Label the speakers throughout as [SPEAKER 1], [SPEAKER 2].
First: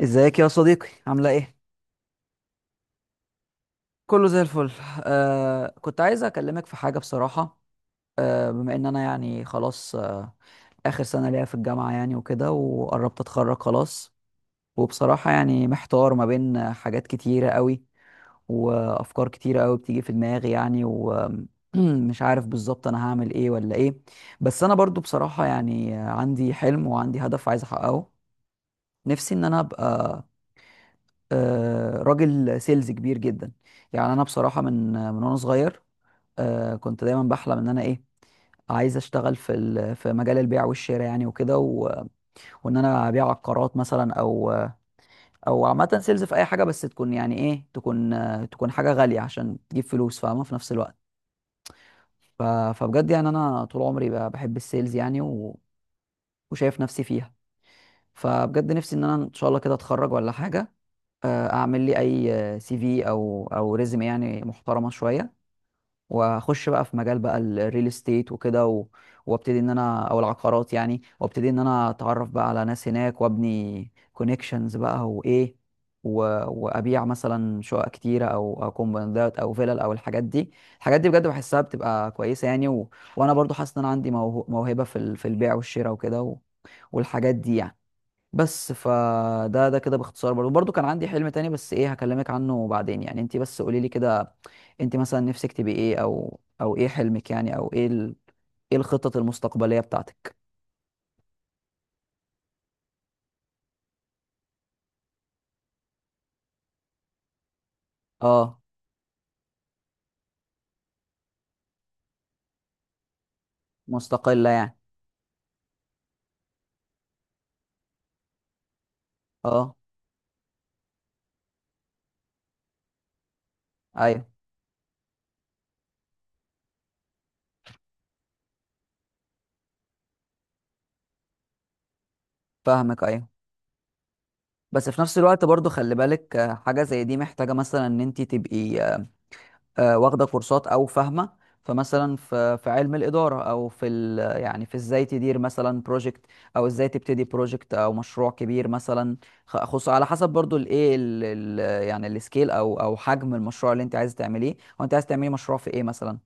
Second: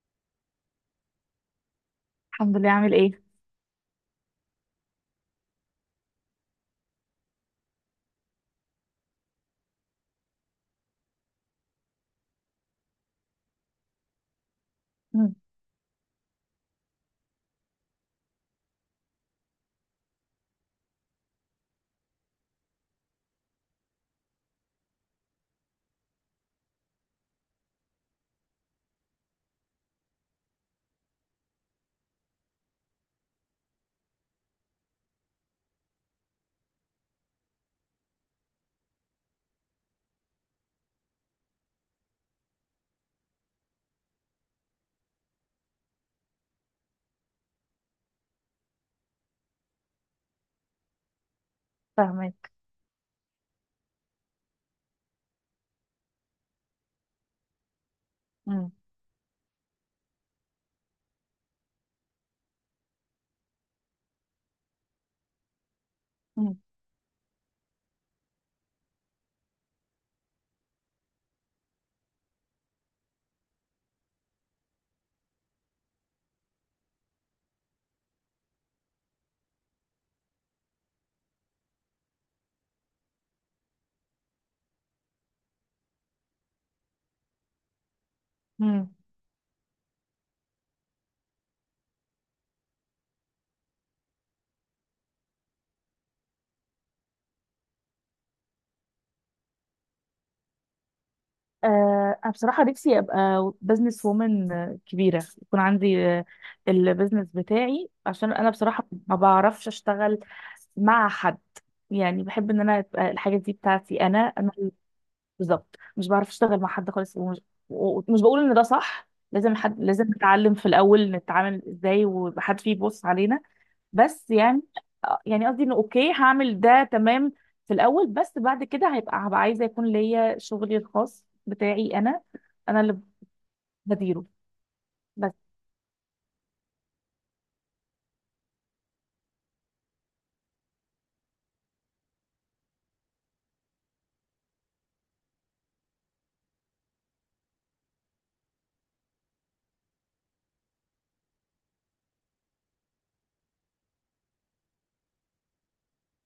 [SPEAKER 1] ازيك يا صديقي، عامله ايه؟
[SPEAKER 2] الحمد لله. عامل ايه؟
[SPEAKER 1] كله زي الفل. كنت عايز اكلمك في حاجه بصراحه. بما ان انا يعني خلاص، اخر سنه ليا في الجامعه يعني وكده وقربت اتخرج خلاص. وبصراحه
[SPEAKER 2] امم.
[SPEAKER 1] يعني محتار ما بين حاجات كتيره قوي وافكار كتيره قوي بتيجي في دماغي يعني ومش عارف بالظبط انا هعمل ايه ولا ايه. بس انا برضو بصراحه يعني عندي حلم وعندي هدف عايز احققه. نفسي ان انا ابقى راجل سيلز كبير جدا. يعني انا بصراحه من وانا صغير، كنت دايما بحلم ان انا ايه، عايز اشتغل في في مجال البيع والشراء يعني وكده وان انا ابيع عقارات مثلا، او او عامه سيلز في اي حاجه بس تكون يعني ايه تكون تكون حاجه غاليه عشان تجيب فلوس، فاهمه، في نفس الوقت. ف...
[SPEAKER 2] فاهمك.
[SPEAKER 1] فبجد يعني انا طول عمري بحب السيلز يعني وشايف نفسي فيها.
[SPEAKER 2] مم.
[SPEAKER 1] فبجد نفسي ان انا ان شاء الله كده اتخرج ولا حاجه، اعمل لي اي سي في او او ريزمي يعني محترمه شويه،
[SPEAKER 2] مم.
[SPEAKER 1] واخش بقى في مجال بقى الريل استيت وكده وابتدي ان انا او العقارات يعني، وابتدي ان انا اتعرف بقى على ناس هناك وابني كونكشنز بقى وايه و... وابيع مثلا شقق كتيره او او كومباوندات او فيلل او الحاجات دي. الحاجات دي بجد بحسها بتبقى كويسه يعني وانا برضو حاسس ان انا عندي موهبه في في البيع والشراء وكده والحاجات دي يعني. بس
[SPEAKER 2] مم.
[SPEAKER 1] فده كده باختصار برضه كان عندي حلم تاني، بس ايه هكلمك عنه بعدين يعني، انت بس قولي لي كده. انت مثلا نفسك تبقي ايه، او او ايه حلمك يعني، او ايه ايه الخطط المستقبلية بتاعتك؟
[SPEAKER 2] انا بصراحه نفسي ابقى بزنس وومن كبيره، يكون عندي البزنس بتاعي، عشان انا
[SPEAKER 1] اه.
[SPEAKER 2] بصراحه ما بعرفش اشتغل مع حد. يعني بحب ان انا تبقى الحاجه دي بتاعتي انا،
[SPEAKER 1] مستقلة يعني.
[SPEAKER 2] بالظبط. مش بعرف اشتغل مع حد خالص، ومش بقول ان ده صح، لازم
[SPEAKER 1] اه،
[SPEAKER 2] حد، لازم نتعلم في الاول نتعامل ازاي ويبقى حد فيه يبص علينا.
[SPEAKER 1] ايوه
[SPEAKER 2] بس يعني يعني قصدي انه اوكي، هعمل ده تمام في الاول، بس بعد كده هبقى عايزه يكون ليا شغلي الخاص بتاعي انا اللي
[SPEAKER 1] فاهمك، ايوه.
[SPEAKER 2] بديره.
[SPEAKER 1] بس في نفس الوقت
[SPEAKER 2] بس
[SPEAKER 1] برضو خلي بالك، حاجة زي دي محتاجة مثلا ان انت تبقي واخده كورسات او فاهمه. فمثلا في علم الاداره، او في ال يعني في ازاي تدير مثلا بروجكت، او ازاي تبتدي بروجكت او مشروع كبير مثلا. خصوصا على حسب برضو الايه يعني السكيل او او حجم المشروع اللي انت عايز تعمليه. وانت عايز تعملي مشروع في ايه مثلا؟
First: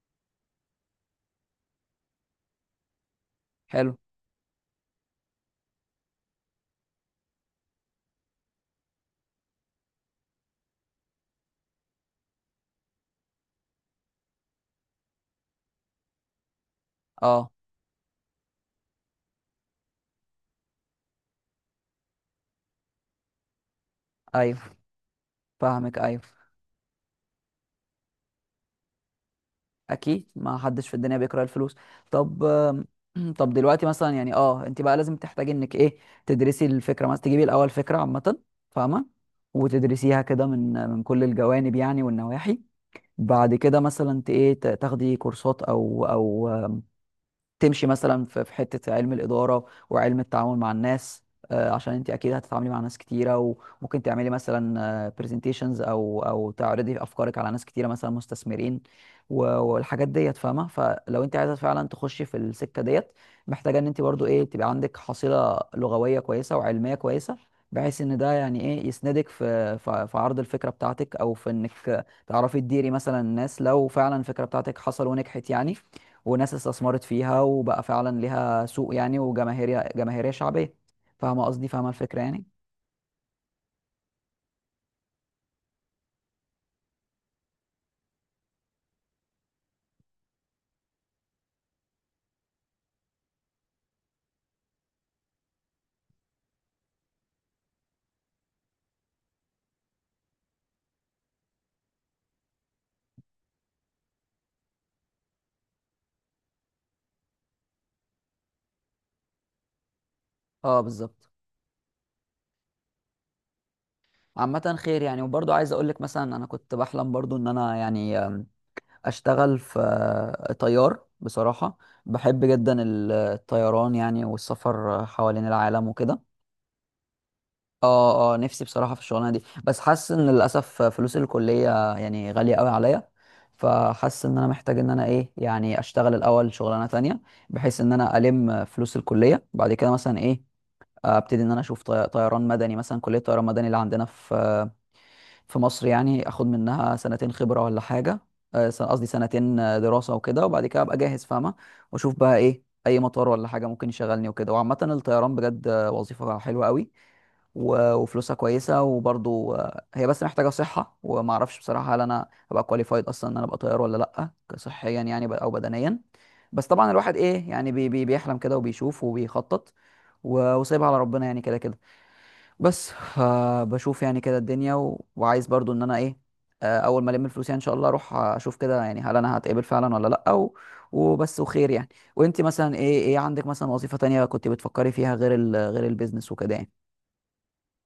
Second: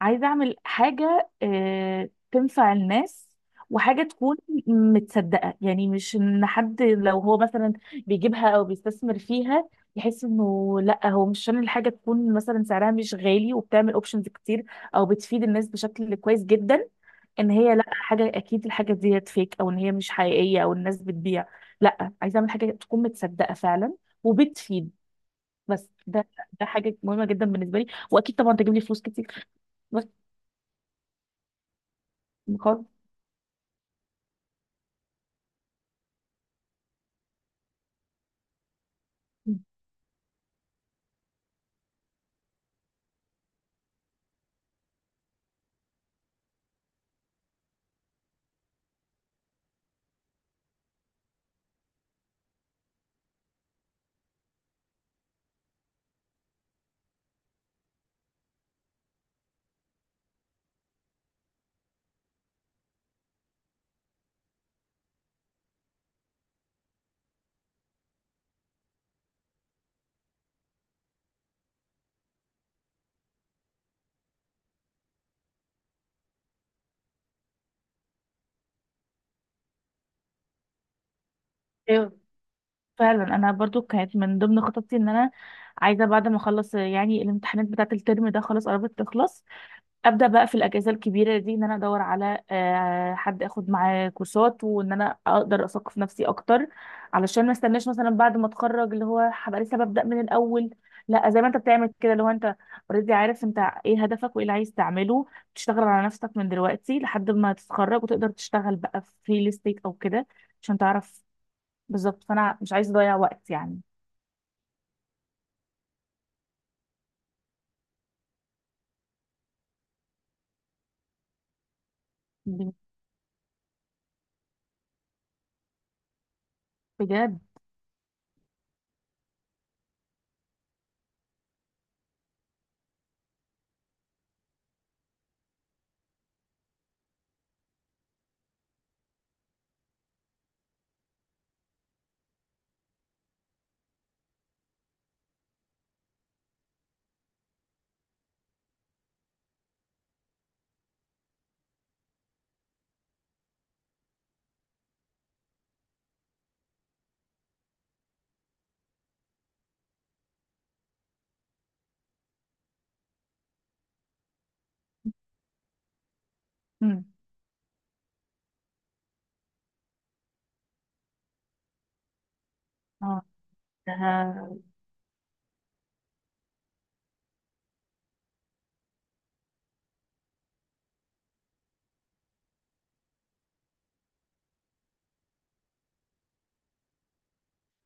[SPEAKER 2] عايزة أعمل حاجة تنفع الناس،
[SPEAKER 1] حلو.
[SPEAKER 2] وحاجة تكون متصدقة، يعني مش إن حد لو هو مثلا بيجيبها أو بيستثمر فيها يحس إنه لأ، هو مش عشان الحاجة تكون مثلا سعرها مش غالي وبتعمل أوبشنز كتير أو بتفيد الناس بشكل كويس جدا
[SPEAKER 1] اه
[SPEAKER 2] إن هي لأ حاجة، أكيد الحاجة دي فيك، أو إن هي مش حقيقية أو الناس بتبيع. لأ، عايزة أعمل حاجة تكون متصدقة فعلا
[SPEAKER 1] ايوه
[SPEAKER 2] وبتفيد. بس
[SPEAKER 1] فاهمك ايوه.
[SPEAKER 2] ده حاجة مهمة جدا بالنسبة لي، وأكيد طبعا تجيب لي فلوس كتير.
[SPEAKER 1] اكيد، ما حدش في الدنيا بيكره الفلوس. طب
[SPEAKER 2] بجد.
[SPEAKER 1] طب دلوقتي مثلا يعني اه انت بقى لازم تحتاجي انك ايه تدرسي الفكره، مثلا تجيبي الاول فكره عامه فاهمه، وتدرسيها كده من كل الجوانب يعني والنواحي. بعد كده مثلا، تاخدي كورسات او او تمشي مثلا في حته علم الاداره وعلم التعامل مع الناس. عشان انت اكيد هتتعاملي مع ناس كتيره، وممكن تعملي مثلا برزنتيشنز او او تعرضي افكارك على ناس كتيره مثلا مستثمرين والحاجات ديت فاهمه. فلو انت عايزه فعلا تخشي في السكه ديت، محتاجه ان انت برضو ايه تبقى عندك حصيله لغويه كويسه وعلميه كويسه، بحيث ان ده يعني ايه يسندك في في عرض الفكره بتاعتك، او في انك تعرفي تديري مثلا الناس لو فعلا الفكره بتاعتك حصل ونجحت يعني، وناس استثمرت فيها وبقى فعلا ليها سوق يعني وجماهيرية، جماهيرية شعبية. فاهمة قصدي، فاهمة
[SPEAKER 2] ايوه
[SPEAKER 1] الفكرة يعني.
[SPEAKER 2] فعلا. انا برضو كانت من ضمن خططي ان انا عايزه بعد ما اخلص يعني الامتحانات بتاعه الترم ده، خلاص قربت تخلص، ابدا بقى في الاجازه الكبيره دي ان انا ادور على حد اخد معاه كورسات، وان انا اقدر اثقف نفسي اكتر. علشان ما استناش مثلا بعد ما اتخرج اللي هو هبقى لسه ببدا من الاول. لا، زي ما انت بتعمل كده، اللي هو انت اوريدي عارف انت ايه هدفك وايه اللي عايز تعمله، تشتغل على نفسك من دلوقتي لحد ما تتخرج وتقدر تشتغل بقى في ريل استيت او كده، عشان
[SPEAKER 1] اه
[SPEAKER 2] تعرف
[SPEAKER 1] بالظبط.
[SPEAKER 2] بالظبط. فانا مش عايزه اضيع وقت يعني.
[SPEAKER 1] عامة خير يعني، وبرضو عايز اقول لك مثلا، انا كنت بحلم برضو ان انا يعني اشتغل في طيار بصراحة. بحب جدا الطيران يعني، والسفر حوالين العالم وكده.
[SPEAKER 2] بجد.
[SPEAKER 1] اه اه نفسي بصراحة في الشغلانة دي. بس حاسس ان للأسف فلوس الكلية يعني غالية قوي عليا، فحاسس ان انا محتاج ان انا ايه يعني اشتغل الاول شغلانة تانية، بحيث ان انا الم فلوس الكلية بعد كده، مثلا ايه، ابتدي ان انا اشوف طيران مدني، مثلا كلية طيران مدني اللي عندنا في مصر يعني، اخد منها سنتين خبره ولا حاجه، قصدي سنتين دراسه وكده، وبعد كده ابقى جاهز فاهمه. واشوف بقى ايه اي مطار ولا حاجه ممكن يشغلني وكده. وعامه الطيران بجد وظيفه حلوه قوي وفلوسها كويسه، وبرضو هي بس محتاجه صحه. وما اعرفش بصراحه هل انا ابقى كواليفايد اصلا ان انا ابقى طيار ولا لا، صحيا يعني او بدنيا. بس طبعا
[SPEAKER 2] امم.
[SPEAKER 1] الواحد ايه يعني بي بي بيحلم كده وبيشوف وبيخطط، وسايبها على ربنا يعني كده كده. بس
[SPEAKER 2] اه.
[SPEAKER 1] فبشوف يعني كده
[SPEAKER 2] آه.
[SPEAKER 1] الدنيا وعايز برضو ان انا ايه، اول ما الم الفلوس يعني ان شاء الله اروح اشوف كده يعني هل انا هتقبل فعلا ولا لا وبس وخير يعني. وانت مثلا ايه، ايه عندك مثلا وظيفة تانية كنت بتفكري فيها غير غير البيزنس وكده يعني؟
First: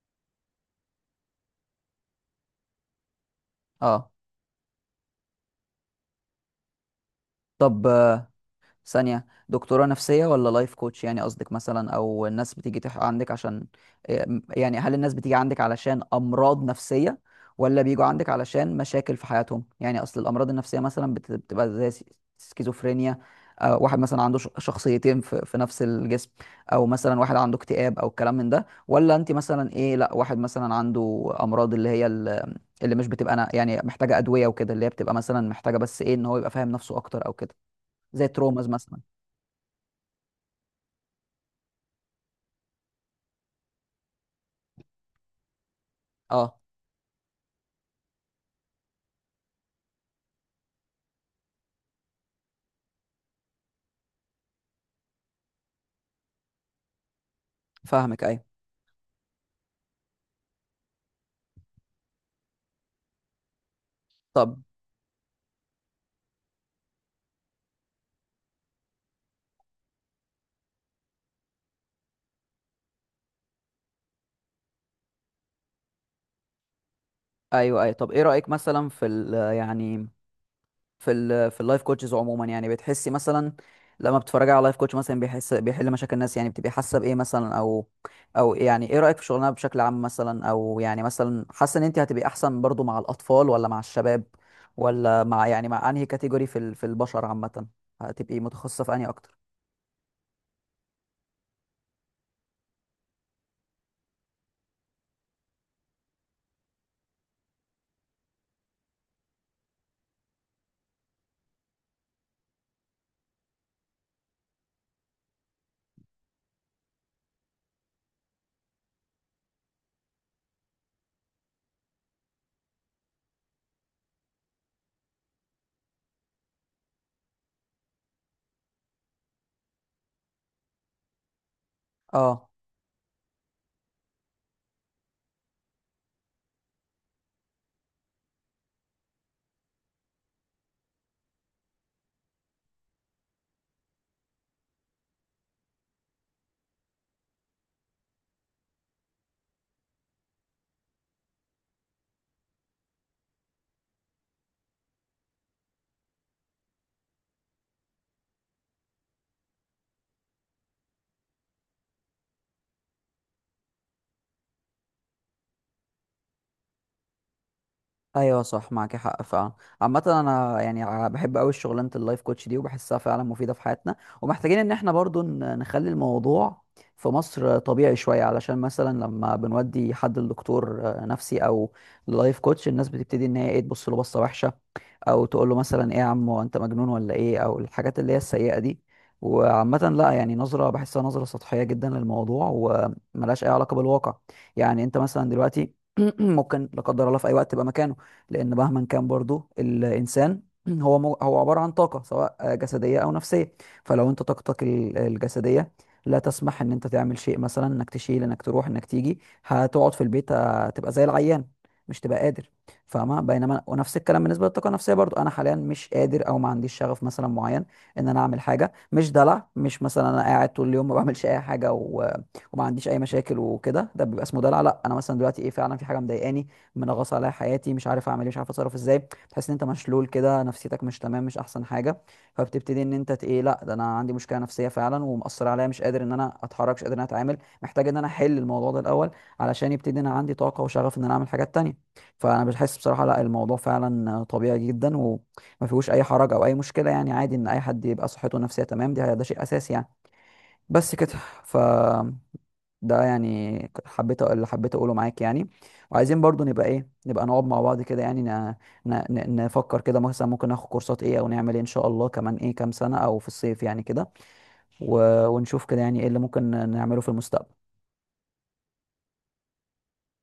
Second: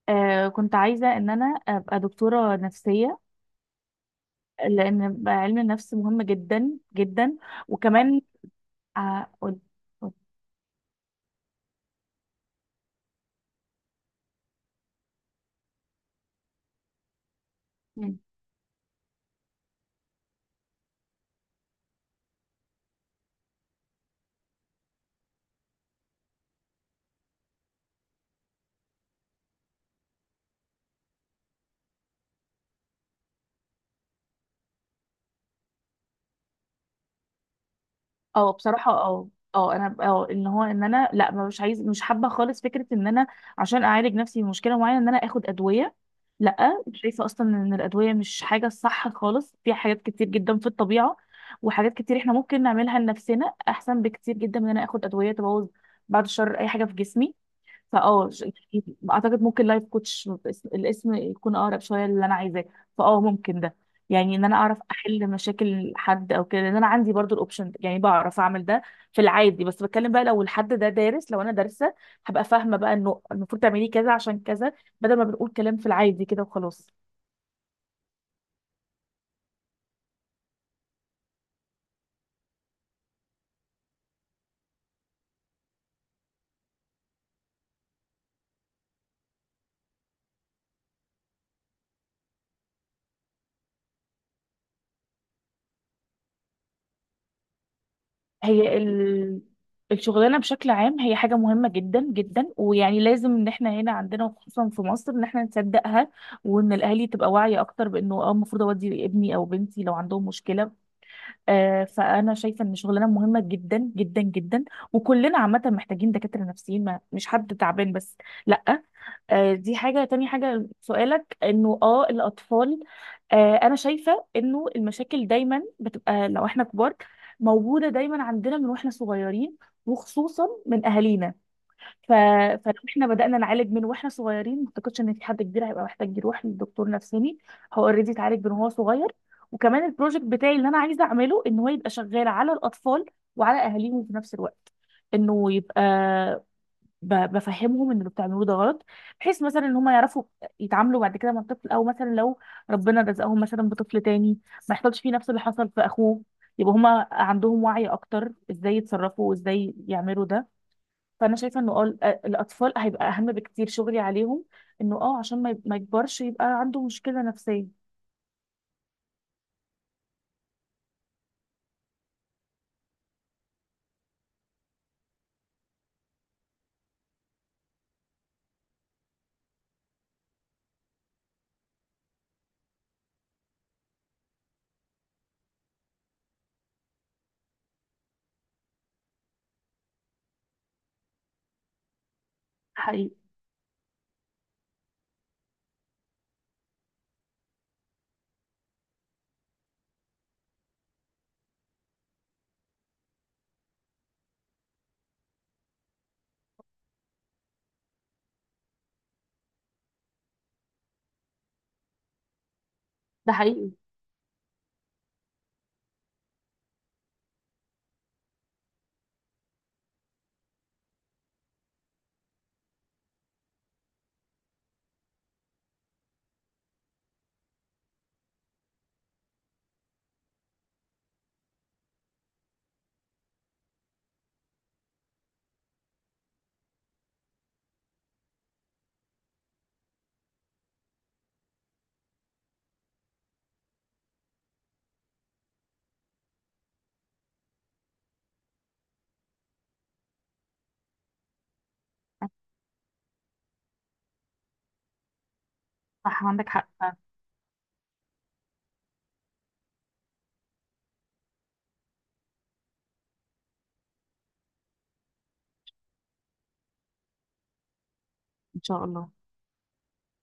[SPEAKER 2] كنت عايزه ان انا ابقى دكتوره نفسيه،
[SPEAKER 1] اه.
[SPEAKER 2] لان علم النفس مهم جدا جدا.
[SPEAKER 1] طب
[SPEAKER 2] وكمان
[SPEAKER 1] ثانية،
[SPEAKER 2] آه قولي-
[SPEAKER 1] دكتورة نفسية ولا لايف كوتش يعني قصدك، مثلا، او الناس بتيجي عندك عشان إيه؟ يعني هل الناس بتيجي عندك علشان امراض نفسية، ولا بيجوا
[SPEAKER 2] قولي.
[SPEAKER 1] عندك علشان مشاكل في حياتهم؟ يعني اصل الامراض النفسية مثلا بتبقى زي سكيزوفرينيا، واحد مثلا عنده شخصيتين في نفس الجسم، او مثلا واحد عنده اكتئاب او الكلام من ده. ولا انت مثلا ايه، لا، واحد مثلا عنده امراض اللي هي اللي مش بتبقى انا يعني محتاجة ادوية وكده، اللي هي بتبقى مثلا محتاجة بس ايه ان هو يبقى فاهم نفسه اكتر او كده، زي
[SPEAKER 2] اه
[SPEAKER 1] التروماز
[SPEAKER 2] بصراحة،
[SPEAKER 1] مثلا.
[SPEAKER 2] اه انا ان انا لا، مش عايز، مش حابة خالص فكرة ان انا عشان اعالج نفسي من مشكلة معينة ان انا اخد ادوية.
[SPEAKER 1] اه
[SPEAKER 2] لا، شايفة اصلا ان الادوية مش حاجة صح خالص، في حاجات كتير جدا في الطبيعة، وحاجات كتير احنا ممكن نعملها لنفسنا احسن بكتير جدا من ان انا اخد ادوية تبوظ، بعد الشر، اي حاجة في جسمي.
[SPEAKER 1] فاهمك
[SPEAKER 2] فاه ش-
[SPEAKER 1] ايوه.
[SPEAKER 2] اعتقد ممكن لايف كوتش الاسم يكون اقرب شويه للي انا عايزاه. ممكن ده، يعني ان انا
[SPEAKER 1] طب
[SPEAKER 2] اعرف احل مشاكل حد او كده، لان انا عندي برضو الاوبشن ده، يعني بعرف اعمل ده في العادي. بس بتكلم بقى لو الحد ده دارس، لو انا دارسه هبقى فاهمه بقى انه المفروض تعملي كذا عشان كذا، بدل ما بنقول كلام في العادي كده وخلاص.
[SPEAKER 1] ايوه ايوه. طب ايه رأيك مثلا في ال يعني في ال في اللايف كوتشز عموما؟ يعني بتحسي مثلا لما بتتفرجي على لايف كوتش مثلا بيحس بيحل مشاكل الناس يعني بتبقي حاسه بايه مثلا، او او يعني ايه رأيك في شغلنا بشكل عام مثلا؟ او يعني مثلا حاسه ان انت هتبقي احسن برضو مع الاطفال ولا مع الشباب، ولا مع يعني مع انهي كاتيجوري في في البشر عامة؟ هتبقي
[SPEAKER 2] هي
[SPEAKER 1] متخصصه في انهي اكتر؟
[SPEAKER 2] ال... الشغلانه بشكل عام هي حاجه مهمه جدا جدا، ويعني لازم ان احنا هنا عندنا وخصوصا في مصر ان احنا نصدقها، وان الاهالي تبقى واعيه اكتر، بانه المفروض اودي ابني او بنتي لو عندهم مشكله. فانا شايفه ان شغلانه مهمه جدا جدا جدا، وكلنا عامه محتاجين دكاتره نفسيين، ما مش حد تعبان بس. لا. دي حاجه تاني. حاجه سؤالك انه الاطفال. انا شايفه انه المشاكل دايما بتبقى لو احنا كبار موجوده دايما عندنا من واحنا صغيرين، وخصوصا من اهالينا. ف...
[SPEAKER 1] اه
[SPEAKER 2] فلو احنا بدأنا نعالج من واحنا صغيرين، ما اعتقدش ان في حد كبير هيبقى محتاج يروح لدكتور نفساني. هو اوريدي اتعالج من وهو صغير. وكمان البروجكت بتاعي اللي انا عايزه اعمله ان هو يبقى شغال على الاطفال وعلى اهاليهم في نفس الوقت، انه يبقى بفهمهم ان اللي بتعملوه ده غلط، بحيث مثلا ان هم يعرفوا يتعاملوا بعد كده مع الطفل، او مثلا لو ربنا رزقهم مثلا بطفل تاني ما يحصلش فيه نفس اللي حصل في اخوه، يبقى هما عندهم وعي اكتر ازاي يتصرفوا وازاي يعملوا ده. فانا شايفه انه الاطفال هيبقى اهم بكتير، شغلي عليهم، انه عشان ما يكبرش يبقى عنده مشكله نفسيه.
[SPEAKER 1] ايوه، صح، معاك حق فعلا. عامه انا يعني بحب قوي شغلانه اللايف كوتش دي، وبحسها فعلا مفيده في حياتنا. ومحتاجين ان احنا برضو نخلي الموضوع في مصر طبيعي شويه، علشان مثلا لما بنودي حد لدكتور نفسي او لايف كوتش، الناس بتبتدي ان هي ايه تبص له بصه وحشه، او تقول له مثلا ايه يا عم، هو انت مجنون ولا ايه، او الحاجات اللي هي السيئه دي. وعامة لا يعني، نظرة بحسها نظرة سطحية جدا للموضوع،
[SPEAKER 2] حقيقي.
[SPEAKER 1] وملهاش أي علاقة بالواقع. يعني أنت مثلا دلوقتي ممكن لا قدر الله في أي وقت تبقى مكانه. لأن مهما كان برضو الإنسان هو هو عبارة عن طاقة، سواء جسدية أو نفسية. فلو أنت طاقتك الجسدية لا تسمح إن أنت تعمل شيء، مثلا إنك تشيل إنك تروح إنك تيجي، هتقعد في البيت، هتبقى زي العيان، مش تبقى قادر، فاهمه.
[SPEAKER 2] ده
[SPEAKER 1] بينما
[SPEAKER 2] حقيقي.
[SPEAKER 1] ونفس الكلام بالنسبه للطاقه النفسيه، برضو انا حاليا مش قادر او ما عنديش شغف مثلا معين ان انا اعمل حاجه، مش دلع، مش مثلا انا قاعد طول اليوم ما بعملش اي حاجه وما عنديش اي مشاكل وكده، ده بيبقى اسمه دلع. لا، انا مثلا دلوقتي ايه فعلا في حاجه مضايقاني، منغص عليا حياتي، مش عارف اعمل ايه، مش عارف اتصرف ازاي، تحس ان انت مشلول كده، نفسيتك مش تمام، مش احسن حاجه. فبتبتدي ان انت ت- ايه لا، ده انا عندي مشكله نفسيه فعلا ومأثر عليا، مش قادر ان انا اتحرك، مش قادر ان انا اتعامل، محتاج ان انا احل الموضوع ده الاول علشان يبتدي ان انا عندي طاقه وشغف ان انا اعمل حاجات تانية. فانا بحس بصراحه لا الموضوع فعلا طبيعي جدا، وما فيهوش اي حرج او اي مشكله يعني. عادي ان اي حد يبقى صحته النفسيه تمام، دي ده شيء اساسي يعني. بس كده. ف ده يعني، اللي حبيت اقوله معاك يعني. وعايزين
[SPEAKER 2] صح،
[SPEAKER 1] برضو
[SPEAKER 2] عندك
[SPEAKER 1] نبقى
[SPEAKER 2] حق
[SPEAKER 1] ايه
[SPEAKER 2] فعلا.
[SPEAKER 1] نبقى نقعد مع بعض كده يعني، نفكر كده مثلا ممكن ناخد كورسات ايه او نعمل ايه، ان شاء الله، كمان ايه كام سنه او في الصيف يعني كده ونشوف كده يعني ايه اللي ممكن نعمله في المستقبل.
[SPEAKER 2] ان شاء الله.